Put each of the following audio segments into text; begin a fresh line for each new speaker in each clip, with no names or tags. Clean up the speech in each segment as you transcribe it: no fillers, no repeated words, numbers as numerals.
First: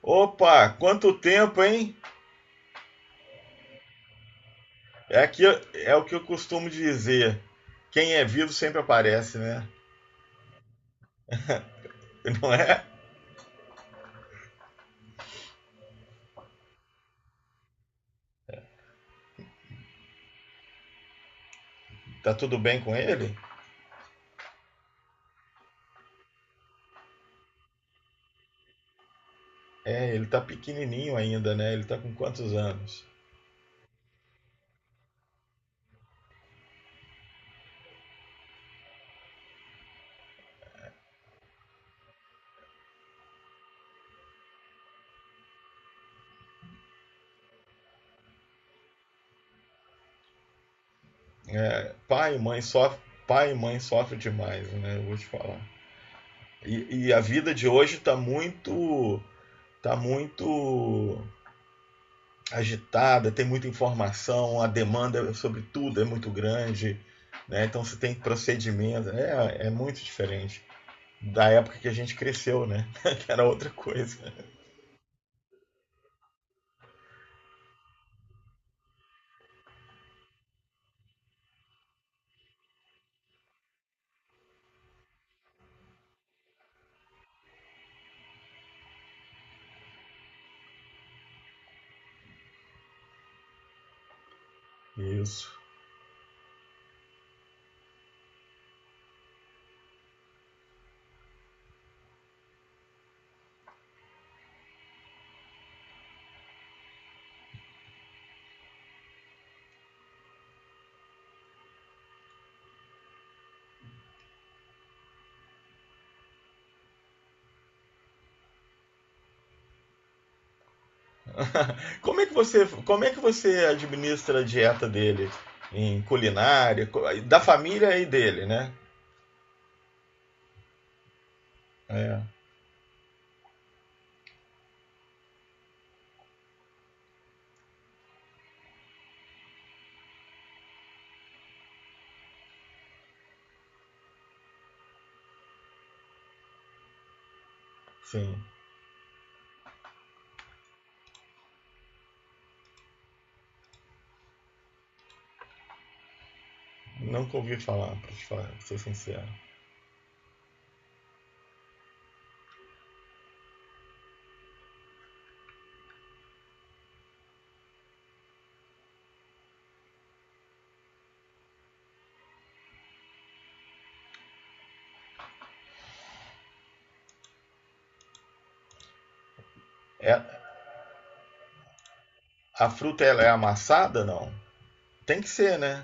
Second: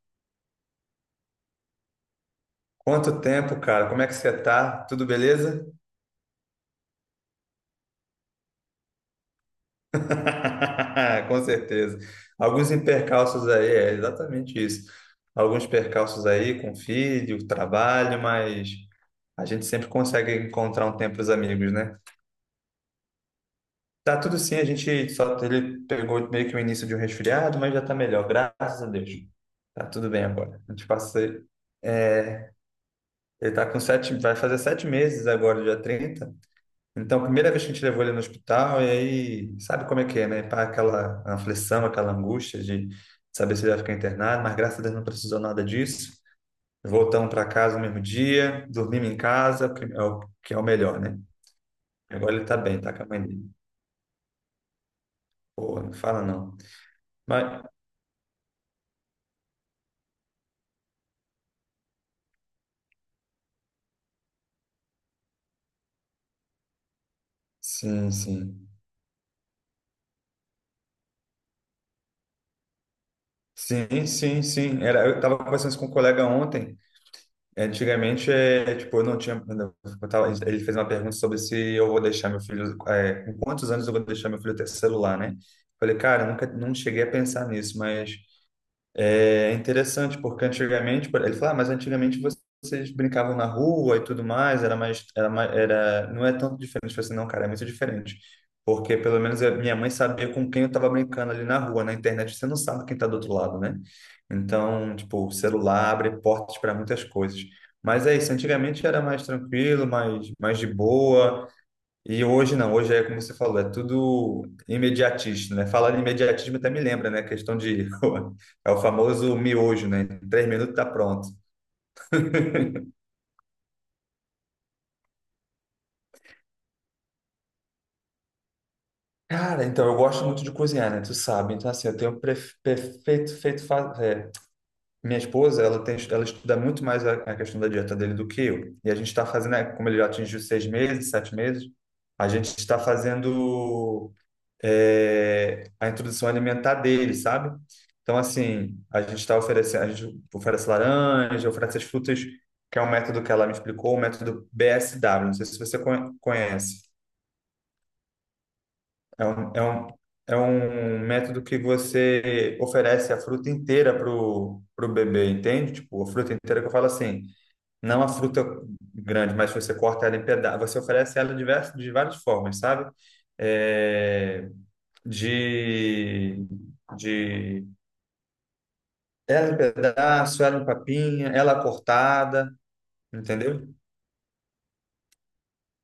Opa, quanto tempo, hein?
Quanto tempo, cara? Como é que você tá? Tudo
É, aqui,
beleza?
é o que eu costumo dizer. Quem é vivo sempre aparece, né?
Com certeza.
Não
Alguns
é?
percalços aí, é exatamente isso. Alguns percalços aí com filho, trabalho, mas a gente sempre consegue encontrar um tempo para os amigos, né?
Tá tudo bem com ele?
Tá tudo sim, a gente só ele pegou meio que o início de um resfriado, mas já tá melhor, graças a Deus. Tá tudo
É,
bem
ele tá
agora. A gente
pequenininho
passa,
ainda, né? Ele tá com
é,
quantos anos?
ele tá com 7, vai fazer 7 meses agora, dia 30. Então, a primeira vez que a gente levou ele no hospital, e aí, sabe como é que é, né? Pá, aquela aflição, aquela angústia de saber se ele vai ficar internado, mas graças a Deus não precisou nada disso. Voltamos para casa no mesmo dia, dormimos em casa, que é o melhor, né? Agora
Pai e
ele tá
mãe
bem, tá
sofrem,
com a mãe dele.
pai e mãe sofrem demais, né? Eu vou te falar.
Pô, não fala não.
E a vida
Mas,
de hoje tá muito, tá muito agitada, tem muita informação, a demanda é sobre tudo é muito grande, né? Então você
sim,
tem
sim.
procedimento, é muito diferente da época que a gente cresceu, né? Que era outra
Sim,
coisa.
sim, sim. Era, eu estava conversando isso com um colega ontem. Antigamente, é, tipo, eu não tinha. Ele fez uma pergunta sobre se eu vou deixar meu filho. É, com quantos anos eu vou deixar meu filho ter celular, né? Falei, cara, eu nunca não cheguei a pensar nisso, mas é interessante, porque antigamente, ele fala, ah, mas antigamente vocês brincavam na rua e tudo mais,
Isso.
não é tanto diferente. Eu falei assim, não, cara, é muito diferente. Porque pelo menos a minha mãe sabia com quem eu estava brincando ali na rua, na internet você não sabe quem está do outro lado, né? Então, tipo, o celular abre portas para muitas coisas. Mas é isso, antigamente era mais tranquilo, mais de boa. E hoje não, hoje é como você falou, é tudo imediatista, né? Falar de imediatismo até me lembra, né? É o famoso miojo, né? Em 3 minutos tá pronto.
Como é que você administra a dieta dele em culinária, da família e dele, né?
Cara, então, eu gosto muito de cozinhar, né? Tu sabe. Então, assim, eu tenho
É,
pref- perfeito feito... fa- é, minha esposa, ela estuda muito mais a questão da dieta dele do que eu. E a gente está fazendo, né, como ele já atingiu 6 meses, 7 meses, a gente está fazendo a introdução alimentar dele, sabe? Então,
sim.
assim, a gente está oferecendo, a gente oferece laranja, oferece as frutas, que é um método que ela me explicou, o método BSW. Não sei se você conhece.
Nunca ouvi falar, pra, te falar, pra ser
É
sincero.
um, é um, É um método que você oferece a fruta inteira pro bebê, entende? Tipo, a fruta inteira que eu falo assim, não a fruta grande, mas você corta ela em pedaços, você oferece ela diversos, de várias formas, sabe? É, de, de Era um
É,
pedaço, era um papinha, ela cortada,
a fruta ela é
entendeu?
amassada, não? Tem que ser, né?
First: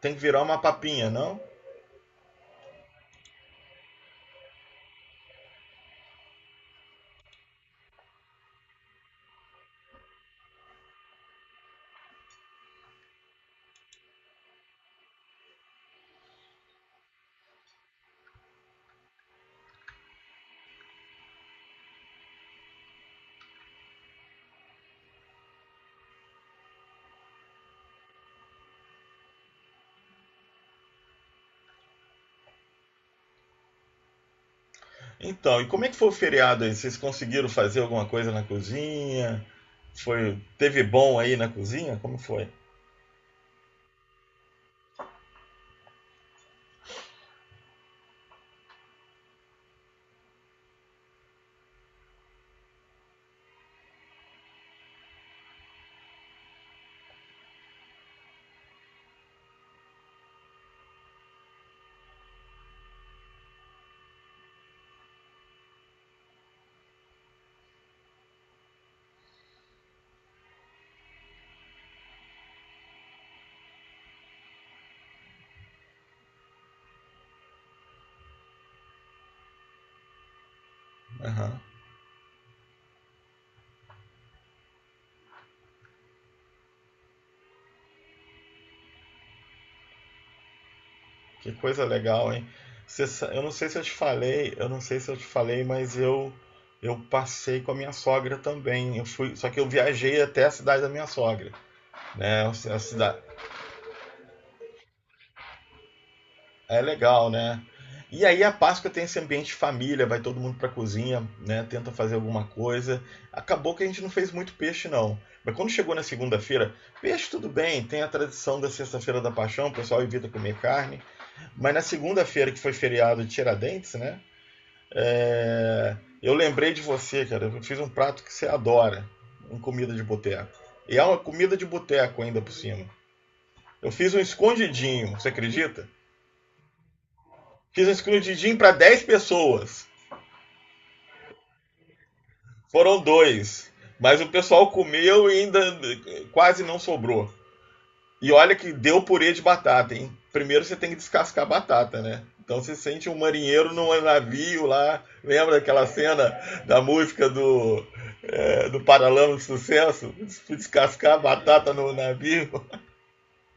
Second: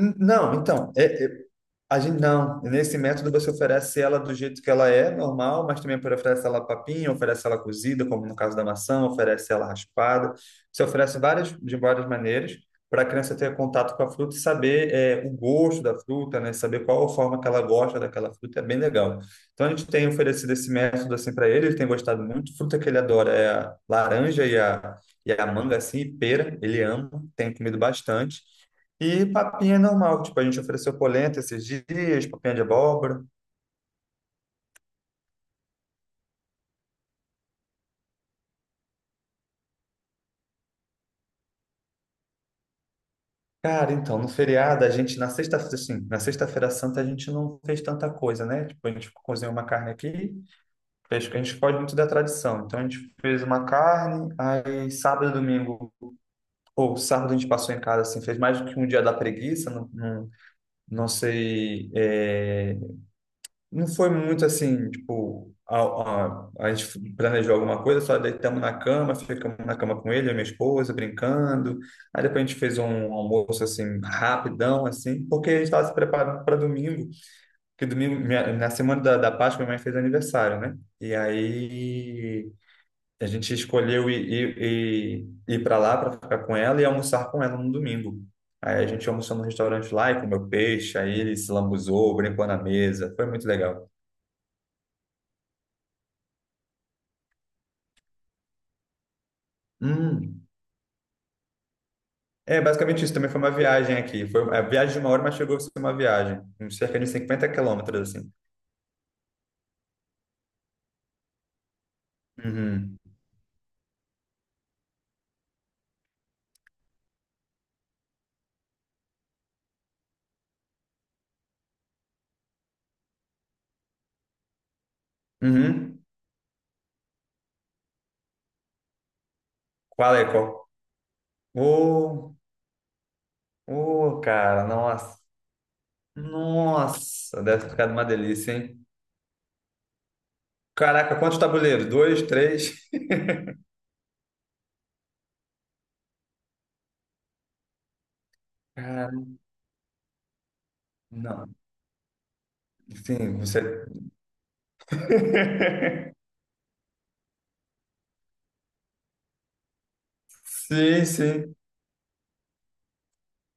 Tem que virar
Não,
uma
então,
papinha, não?
a gente não, nesse método você oferece ela do jeito que ela é, normal, mas também oferece ela papinha, oferece ela cozida, como no caso da maçã, oferece ela raspada. Você oferece várias, de várias maneiras para a criança ter contato com a fruta e saber o gosto da fruta, né? Saber qual a forma que ela gosta daquela fruta, é bem legal. Então a gente tem oferecido esse método assim para ele, ele tem gostado muito. Fruta que ele adora é a laranja e a manga, assim, e pera, ele ama, tem comido bastante. E papinha é normal, tipo, a gente ofereceu polenta esses dias, papinha de abóbora.
Então, e como é que foi o feriado aí? Vocês conseguiram fazer alguma coisa na cozinha? Foi, teve bom aí na cozinha? Como foi?
Cara, então, no feriado, a gente, na sexta, assim, na sexta-feira santa, a gente não fez tanta coisa, né? Tipo, a gente cozinhou uma carne aqui, fez, a gente foge muito da tradição. Então, a gente fez uma carne, aí sábado e domingo, ou sábado a gente passou em casa, assim, fez mais do que um dia da preguiça, não, não, não sei, não foi muito assim, tipo, a gente planejou alguma coisa, só deitamos na cama, ficamos na cama com ele, a minha esposa, brincando. Aí depois a gente fez um almoço, assim, rapidão, assim, porque a gente estava se preparando para domingo, que domingo, na semana da Páscoa, minha mãe fez aniversário, né? E
Aham.
aí a gente escolheu ir para lá para ficar com ela e almoçar com ela no domingo. Aí a gente almoçou no restaurante lá e comeu peixe, aí ele
Que
se
coisa
lambuzou,
legal,
brincou
hein?
na mesa, foi muito legal.
Eu não sei se eu te falei, mas eu passei com a minha sogra também. Eu fui, só que eu viajei até
Hum.
a cidade da minha sogra, né?
É,
A
basicamente isso.
cidade
Também foi uma viagem aqui. Foi a viagem de 1 hora, mas chegou a ser uma viagem. Uns
é
cerca de
legal,
cinquenta
né?
quilômetros,
E
assim.
aí a Páscoa tem esse ambiente de família, vai todo mundo pra cozinha, né? Tenta fazer alguma
Uhum.
coisa. Acabou que a gente não fez muito peixe não. Mas quando chegou na segunda-feira, peixe tudo bem, tem a tradição da sexta-feira da Paixão, o pessoal evita comer carne. Mas na segunda-feira que foi feriado de Tiradentes, né? É,
Uhum.
eu lembrei de você, cara. Eu fiz um prato que você adora, uma comida de
Qual é?
boteco.
Qual?
E é uma comida de boteco
Ô,
ainda por cima. Eu fiz
ô,
um
cara,
escondidinho,
nossa.
você acredita?
Nossa, deve ter
Fiz
ficado
um
uma delícia,
escondidinho para
hein?
10 pessoas.
Caraca, quantos tabuleiros? Dois, três?
Foram dois. Mas o pessoal comeu e ainda quase não sobrou. E olha que deu
Cara,
purê de batata, hein? Primeiro você tem que descascar
não.
a batata, né? Então você sente um
Sim, você.
marinheiro num navio lá. Lembra daquela cena da música do, do Paralama de Sucesso?
Sim,
Descascar a
sim.
batata no navio.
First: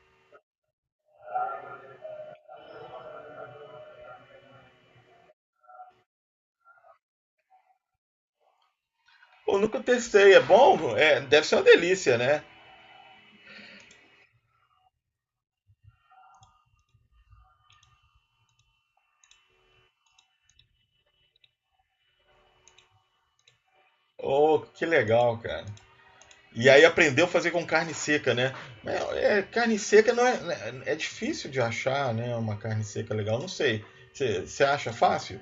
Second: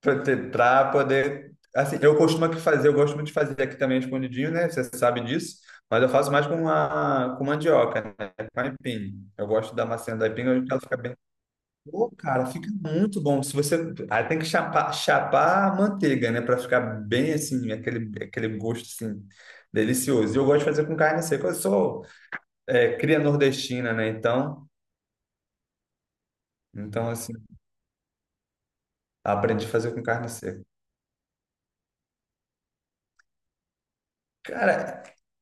Pra ter- pra poder. Assim, eu costumo aqui fazer, eu gosto muito de fazer aqui também escondidinho, né? Você sabe disso. Mas eu faço mais com, com mandioca, né? Com aipim. Eu
Eu
gosto
nunca
da maçã da
testei. É
aipim, eu ela
bom?
fica bem.
É, deve ser uma
Pô,
delícia, né?
cara, fica muito bom. Se você. Aí tem que chapar a manteiga, né? Pra ficar bem assim, aquele gosto assim, delicioso. E eu gosto de fazer com carne seca. Eu sou cria nordestina, né?
Oh,
Então,
que legal, cara. E aí
então
aprendeu a
assim,
fazer com carne seca, né? Mas é,
aprendi a
carne
fazer com
seca não
carne
é,
seca.
é difícil de achar, né? Uma carne seca legal, não sei. Você acha
Cara,
fácil?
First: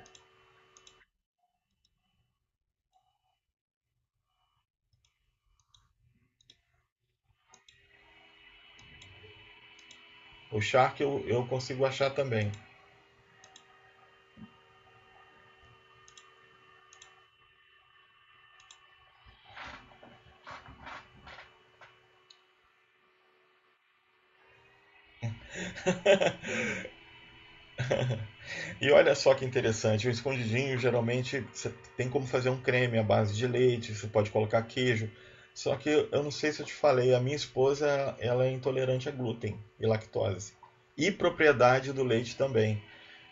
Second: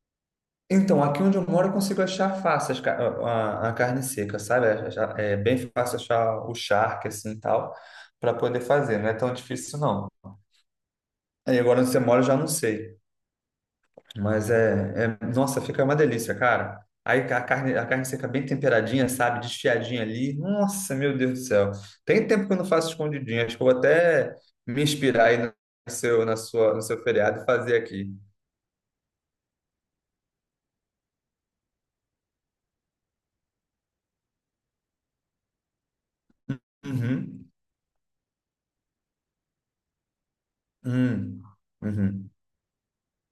então, aqui onde eu moro, eu consigo achar fácil a carne seca, sabe? É bem fácil achar o charque, assim, e tal, para poder fazer. Não é tão difícil, não.
O Shark eu
Aí agora
consigo
onde você
achar
mora, eu já não
também.
sei. Nossa, fica uma delícia, cara. Aí a carne seca bem temperadinha, sabe? Desfiadinha ali. Nossa, meu Deus do céu. Tem tempo que eu não faço escondidinha. Acho que eu vou até me inspirar aí no no seu feriado e fazer aqui.
E olha só que interessante, o escondidinho geralmente você tem como fazer um creme à base de leite, você pode colocar queijo. Só que eu não sei se eu te falei, a minha
Uhum.
esposa ela é intolerante a glúten e lactose. E
Uhum.
propriedade do
Uhum.
leite também.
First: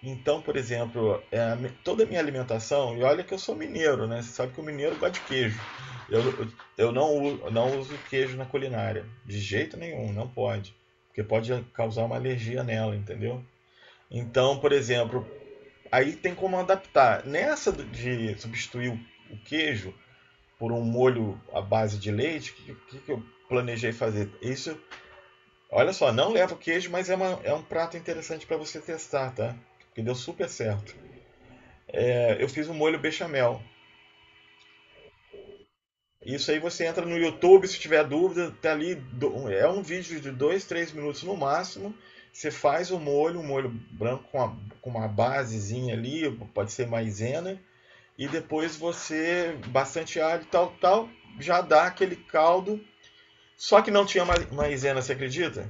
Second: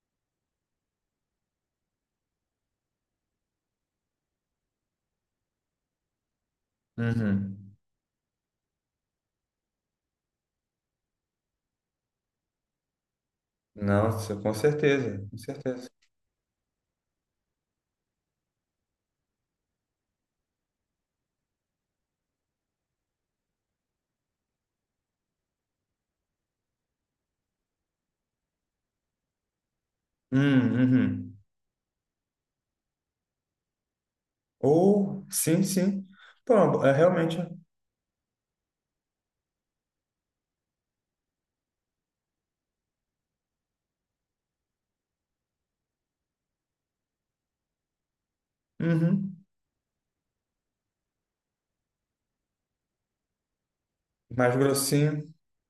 Então, por exemplo, é, a mi- toda a minha alimentação, e olha que eu sou mineiro, né? Você sabe que o mineiro gosta de queijo. Eu, eu- eu não, u-
Uhum.
não uso queijo na culinária, de jeito nenhum, não pode. Porque pode causar uma alergia nela, entendeu?
Nossa, com
Então, por
certeza,
exemplo,
com certeza.
aí tem como adaptar. Nessa de substituir o queijo por um molho à base de leite, o eu planejei fazer? Isso, olha só, não leva queijo, mas é, uma, é um prato interessante para você testar, tá? Que deu super certo.
Uhum.
É, eu fiz um molho bechamel.
Ou, sim, sim.
Isso aí
Pô,
você
é
entra no
realmente.
YouTube, se tiver dúvida, tá ali. Do, um, é um vídeo de 2, 3 minutos no máximo. Você faz o molho, um molho branco com, a, com uma basezinha ali, pode ser maisena e depois
Uhum.
você, bastante alho, tal, tal, já dá aquele caldo. Só que não tinha ma-
Mais
maisena, você
grossinho.
acredita?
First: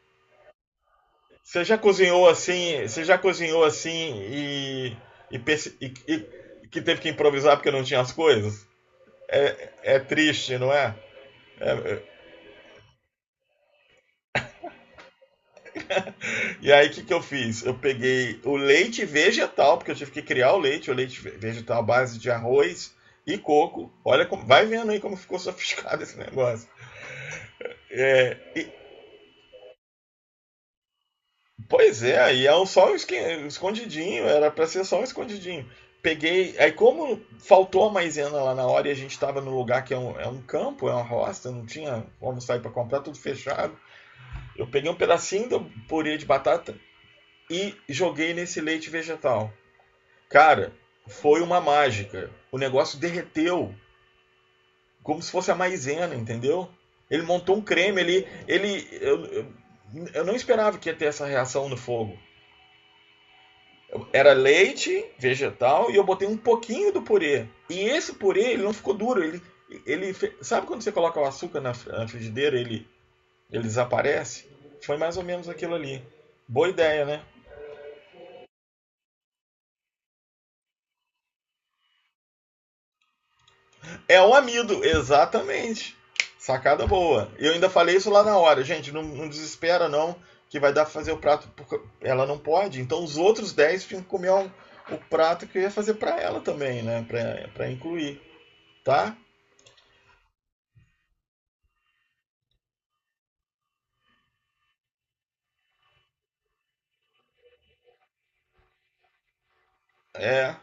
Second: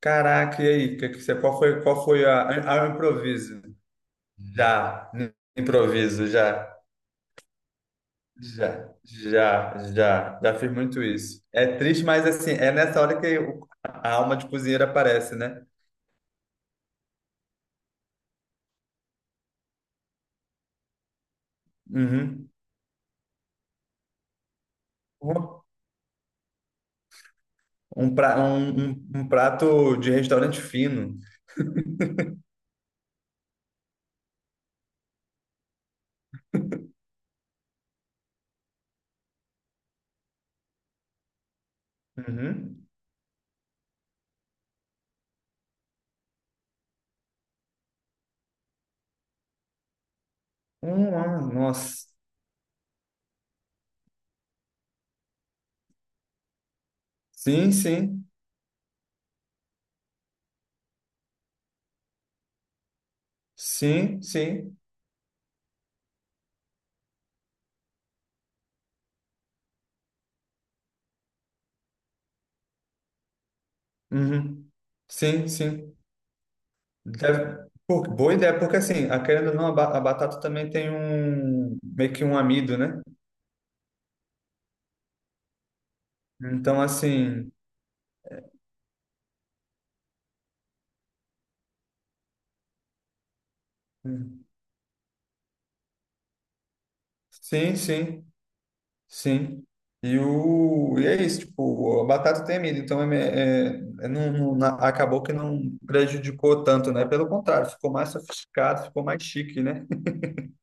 Caraca, e aí? Que você, qual foi a
Você já
improviso?
cozinhou assim
Já, no
e, perce-
improviso,
e- que teve que improvisar porque não tinha as coisas? É
já,
triste,
fiz
não é?
muito isso. É
É,
triste, mas assim, é nessa hora que a alma de cozinheiro aparece, né?
e aí o que, que eu fiz? Eu peguei o leite vegetal, porque eu tive que criar o leite ve- vegetal à base de
Uhum.
arroz e coco. Olha como, vai vendo aí como ficou sofisticado esse negócio.
Um prato de restaurante fino.
Pois é, aí é um só um esqui- escondidinho, era pra ser só um escondidinho. Peguei. Aí, como faltou a maisena lá na hora e a gente tava no lugar que é um campo, é uma roça, não tinha como sair pra
Uhum.
comprar, tudo fechado. Eu peguei um pedacinho do purê de batata e joguei nesse leite vegetal. Cara,
Ah,
foi uma
nossa.
mágica. O negócio derreteu, como se fosse a maisena, entendeu? Ele montou um
Sim,
creme,
sim,
ele. Ele eu não esperava que ia ter essa reação no fogo.
sim,
Era
sim,
leite vegetal e eu botei um pouquinho do purê. E esse purê, ele não ficou duro. Ele sabe quando você coloca o açúcar na frigideira ele, ele desaparece?
uhum.
Foi mais ou menos
Sim,
aquilo
sim.
ali. Boa ideia, né?
Pô, boa ideia, porque assim, a querendo ou não, a batata também tem um, meio que um amido, né?
É o amido, exatamente.
Então,
Sacada boa.
assim,
Eu ainda falei isso lá na hora. Gente, não, não desespera não, que vai dar pra fazer o prato. Porque ela não pode. Então os outros 10 tinham que comer
hum,
um- o prato que eu ia fazer pra ela também, né? Pra, pra
sim,
incluir,
sim,
tá?
sim. E, o, e é isso, tipo, a batata tem amido, então não, acabou que não prejudicou tanto, né? Pelo contrário, ficou mais sofisticado, ficou mais chique, né?
É.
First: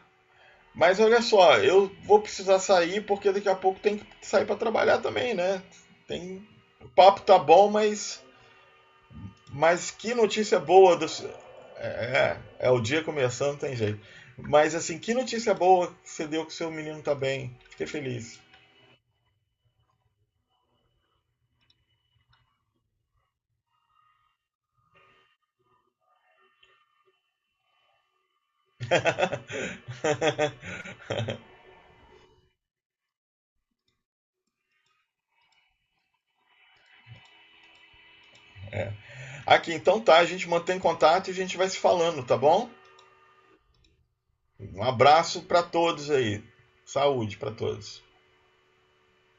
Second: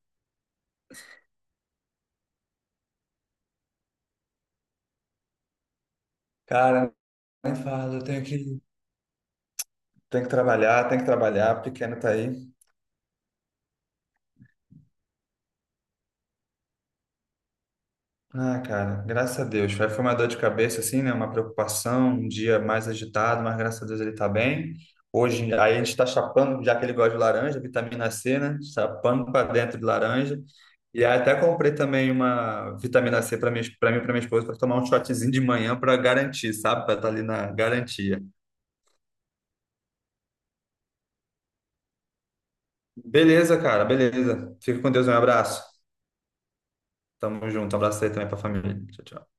Mas olha só, eu vou precisar sair porque daqui a pouco tem que sair para trabalhar também, né? Tem... O
Cara,
papo tá
nem
bom,
falo eu
mas que notícia boa
tenho
do.
que trabalhar,
É,
pequeno tá
é,
aí.
é o dia começando, tem jeito. Mas assim, que notícia boa que você deu que seu menino tá bem. Fiquei feliz.
Ah, cara, graças a Deus. Foi uma dor de cabeça, assim, né? Uma preocupação, um dia mais agitado, mas graças a Deus ele tá bem. Hoje, aí a gente tá chapando, já que ele gosta de laranja, vitamina C, né? Chapando para dentro de laranja. E aí até comprei também uma vitamina C para mim, para minha esposa, para tomar um shotzinho de manhã para garantir, sabe? Para estar ali na garantia.
Aqui, então tá, a gente mantém contato e a gente vai se falando, tá bom?
Beleza, cara, beleza. Fica
Um
com Deus, um
abraço para
abraço.
todos aí. Saúde
Tamo
para
junto, um
todos.
abraço aí também para a família. Tchau, tchau.